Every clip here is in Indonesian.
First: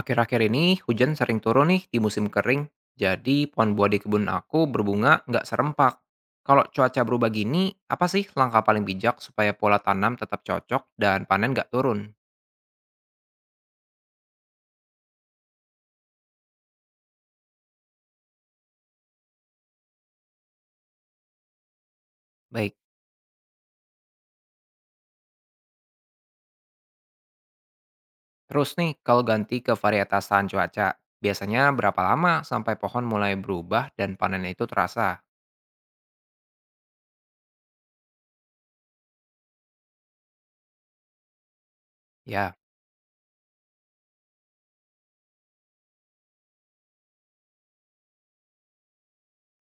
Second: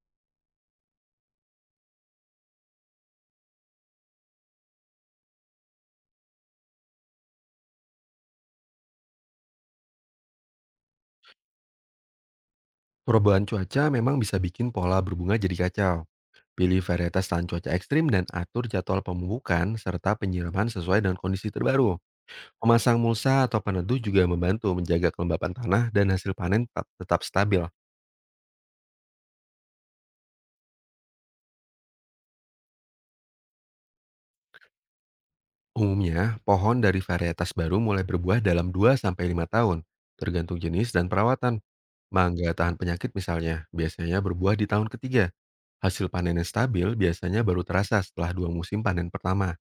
Akhir-akhir ini hujan sering turun nih di musim kering, jadi pohon buah di kebun aku berbunga nggak serempak. Kalau cuaca berubah gini, apa sih langkah paling bijak supaya pola tanam tetap cocok dan panen nggak turun? Perubahan cuaca memang bisa bikin pola berbunga jadi kacau. Pilih varietas tahan cuaca ekstrim dan atur jadwal pemupukan serta penyiraman sesuai dengan kondisi terbaru. Baik, Memasang mulsa atau peneduh juga membantu menjaga kelembapan tanah dan hasil panen tetap stabil. terus nih kalau ganti ke varietas tahan cuaca, biasanya berapa lama sampai pohon mulai berubah dan panen itu terasa? Umumnya, pohon dari varietas baru mulai berbuah dalam 2 sampai 5 tahun, tergantung jenis dan perawatan. Mangga Ya, tahan penyakit misalnya, biasanya berbuah di tahun ketiga. Hasil panen yang stabil biasanya baru terasa setelah dua musim panen pertama.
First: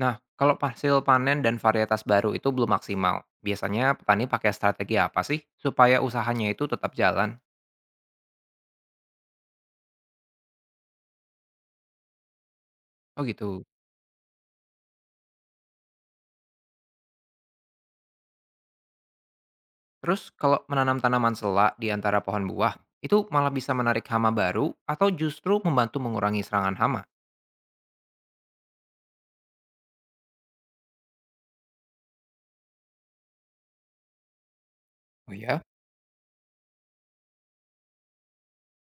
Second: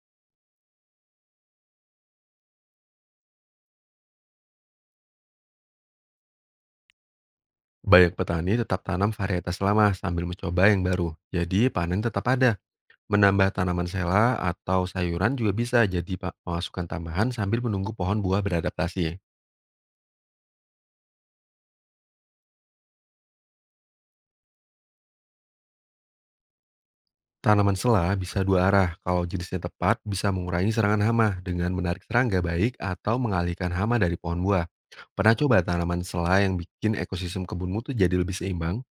nah kalau hasil panen dan varietas baru itu belum maksimal, biasanya petani pakai strategi apa sih supaya usahanya itu tetap jalan? Banyak petani tetap tanam varietas lama sambil mencoba yang baru. Jadi panen tetap ada. Oh Menambah gitu. tanaman sela atau sayuran juga bisa jadi pemasukan tambahan sambil menunggu pohon buah beradaptasi. Terus kalau menanam tanaman selak di antara pohon buah, itu malah bisa menarik hama baru atau justru membantu mengurangi serangan hama. Tanaman sela bisa dua arah. Kalau jenisnya tepat bisa mengurangi serangan hama dengan menarik serangga baik atau mengalihkan hama dari pohon buah. Oh Pernah coba ya? tanaman sela yang bikin ekosistem kebunmu tuh jadi lebih seimbang?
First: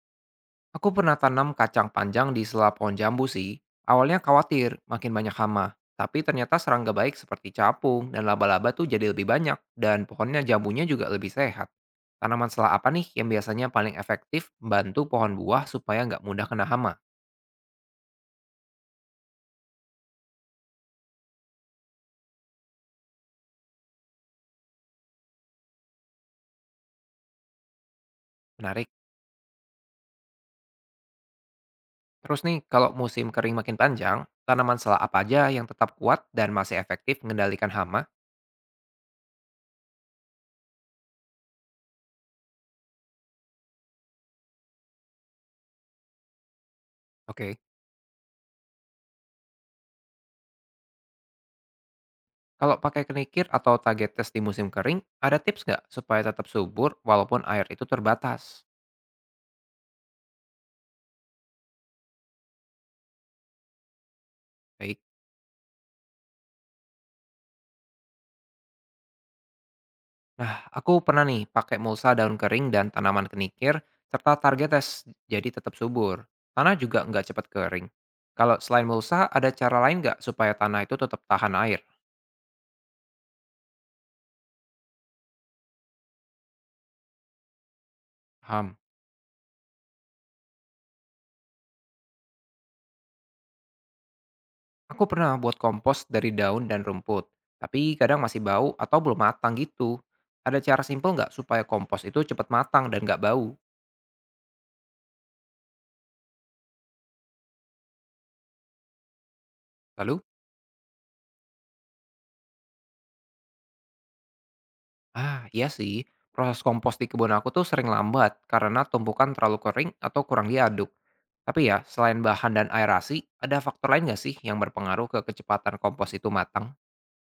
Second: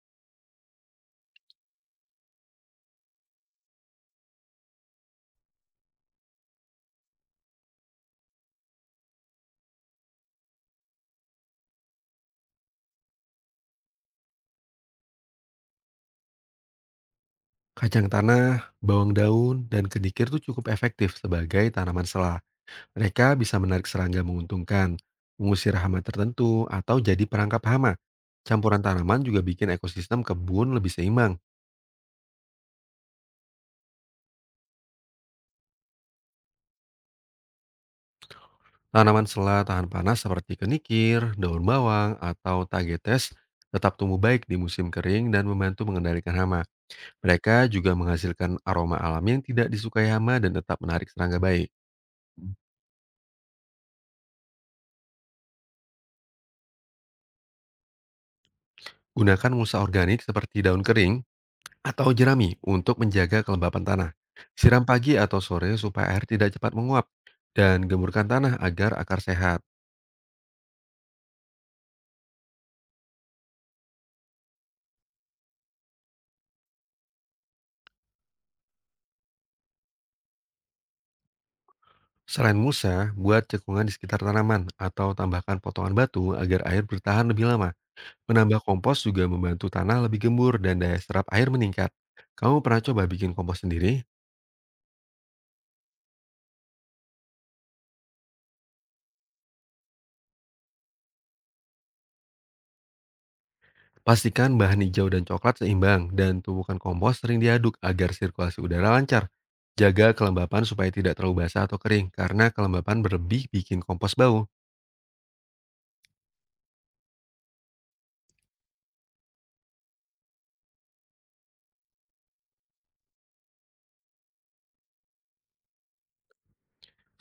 Aku pernah tanam kacang panjang di sela pohon jambu sih. Awalnya khawatir makin banyak hama, tapi ternyata serangga baik seperti capung dan laba-laba tuh jadi lebih banyak dan pohonnya jambunya juga lebih sehat. Tanaman selak apa nih yang biasanya paling efektif membantu pohon buah supaya nggak mudah kena hama? Kacang tanah, bawang daun, dan kedikir tuh cukup efektif sebagai tanaman sela. Mereka bisa menarik serangga menguntungkan, mengusir hama tertentu, atau jadi perangkap hama. Campuran Menarik. tanaman juga bikin ekosistem kebun lebih seimbang. Terus nih, kalau musim kering makin panjang, tanaman selak apa aja yang tetap kuat dan masih efektif mengendalikan hama? Tanaman sela tahan panas seperti kenikir, daun bawang, atau tagetes tetap tumbuh baik di musim kering dan membantu mengendalikan hama. Mereka Oke, juga menghasilkan aroma alami yang tidak disukai hama dan tetap menarik serangga baik. kalau pakai kenikir atau target tes di musim kering, ada tips nggak supaya tetap subur walaupun air itu terbatas? Gunakan musa organik seperti daun kering atau jerami untuk menjaga kelembapan tanah. Siram Baik. pagi atau sore supaya air tidak cepat menguap dan gemburkan tanah agar akar sehat. Nah, aku pernah nih pakai mulsa daun kering dan tanaman kenikir serta target tes, jadi tetap subur. Tanah juga nggak cepat kering. Kalau selain mulsa, ada cara lain nggak supaya tanah itu tetap tahan air? Selain musa, buat cekungan di sekitar tanaman atau tambahkan potongan batu agar air bertahan lebih lama. Menambah Paham. kompos juga membantu tanah lebih gembur dan daya serap air meningkat. Kamu pernah coba bikin kompos sendiri? Aku pernah buat kompos dari daun dan rumput, tapi kadang masih bau atau belum matang gitu. Ada cara simpel nggak supaya kompos itu cepat matang dan nggak bau? Pastikan bahan hijau dan coklat seimbang dan tumpukan kompos sering diaduk agar sirkulasi udara lancar. Jaga Lalu, kelembapan supaya tidak terlalu basah atau kering karena kelembapan berlebih bikin kompos bau. Iya sih, proses kompos di kebun aku tuh sering lambat karena tumpukan terlalu kering atau kurang diaduk. Tapi ya, selain bahan dan aerasi, ada faktor lain nggak sih yang berpengaruh ke kecepatan kompos itu matang?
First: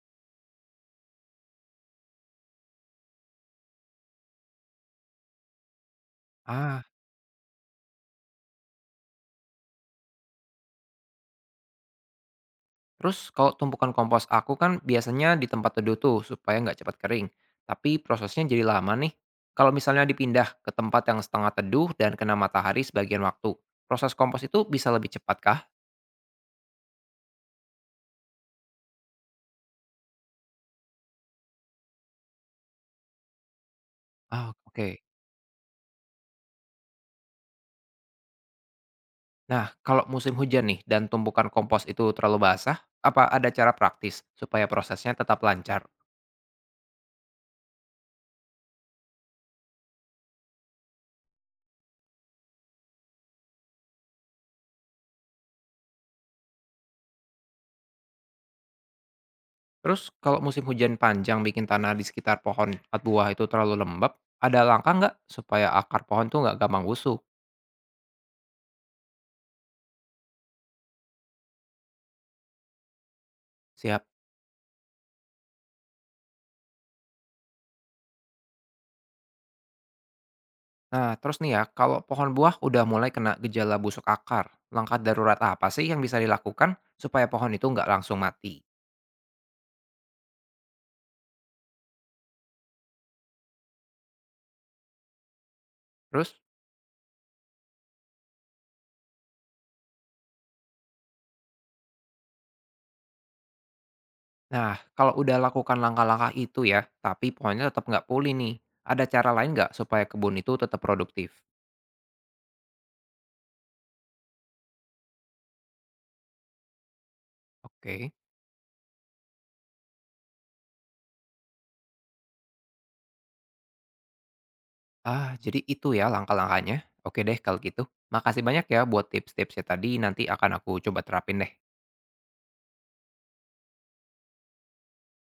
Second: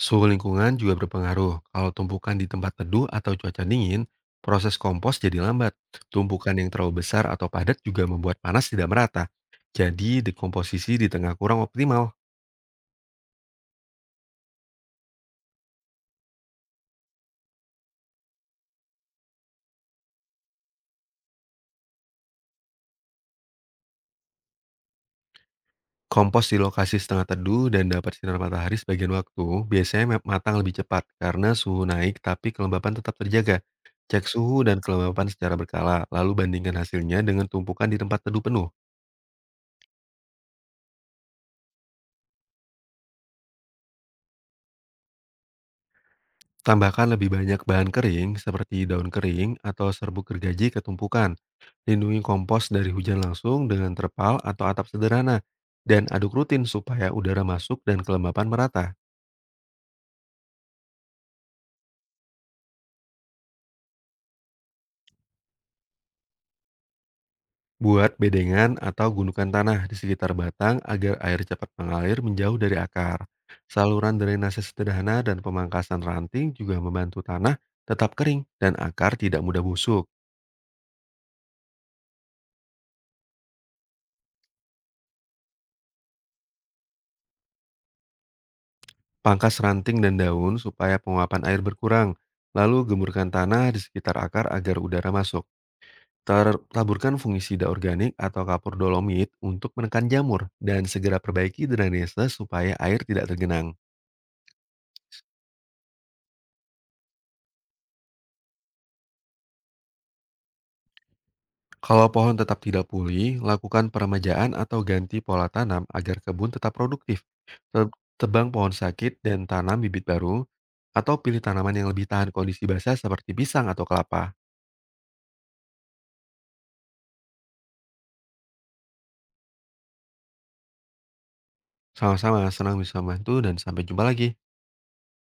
Suhu lingkungan juga berpengaruh. Kalau tumpukan di tempat teduh atau cuaca dingin, proses kompos jadi lambat. Tumpukan yang Ah. terlalu besar atau padat juga membuat panas tidak merata. Jadi dekomposisi di tengah kurang optimal. Terus kalau tumpukan kompos aku kan biasanya di tempat teduh tuh supaya nggak cepat kering. Tapi prosesnya jadi lama nih. Kalau misalnya dipindah ke tempat yang setengah teduh dan kena matahari sebagian waktu, proses kompos itu bisa lebih cepat kah? Kompos di lokasi setengah teduh dan dapat sinar matahari sebagian waktu, biasanya matang lebih cepat karena suhu naik tapi kelembapan tetap terjaga. Cek Ah, suhu dan oke. kelembapan secara berkala, lalu bandingkan hasilnya dengan tumpukan di tempat teduh penuh. Nah, kalau musim hujan nih dan tumpukan kompos itu terlalu basah, apa ada cara praktis supaya prosesnya tetap lancar? Tambahkan lebih banyak bahan kering seperti daun kering atau serbuk gergaji ke tumpukan. Lindungi kompos dari hujan langsung dengan terpal atau atap sederhana dan aduk rutin supaya udara masuk dan kelembapan merata. Terus kalau musim hujan panjang bikin tanah di sekitar pohon atau buah itu terlalu lembab, ada langkah nggak supaya akar pohon tuh nggak gampang busuk? Buat bedengan atau gundukan tanah di sekitar batang agar air cepat mengalir menjauh dari akar. Siap. Saluran drainase sederhana dan pemangkasan ranting juga membantu tanah tetap kering dan akar tidak mudah busuk. Nah, terus nih ya, kalau pohon buah udah mulai kena gejala busuk akar, langkah darurat apa sih yang bisa dilakukan supaya pohon itu nggak langsung mati? Pangkas ranting dan daun supaya penguapan air berkurang. Lalu gemburkan tanah di sekitar akar agar udara masuk. Terus, Taburkan fungisida organik atau kapur dolomit untuk menekan jamur dan segera perbaiki drainase supaya air tidak tergenang. nah kalau udah lakukan langkah-langkah itu ya, tapi pohonnya tetap nggak pulih nih, ada cara lain nggak supaya kebun itu tetap produktif? Kalau pohon tetap tidak pulih, lakukan peremajaan atau ganti pola tanam agar kebun tetap produktif. Te- Oke, Tebang pohon sakit dan tanam bibit baru, atau pilih tanaman yang lebih tahan kondisi basah seperti pisang atau kelapa. ah jadi itu ya langkah-langkahnya. Oke deh kalau gitu. Makasih banyak ya buat tips-tipsnya tadi, nanti akan aku coba terapin deh. Sama-sama, senang bisa membantu dan sampai jumpa lagi.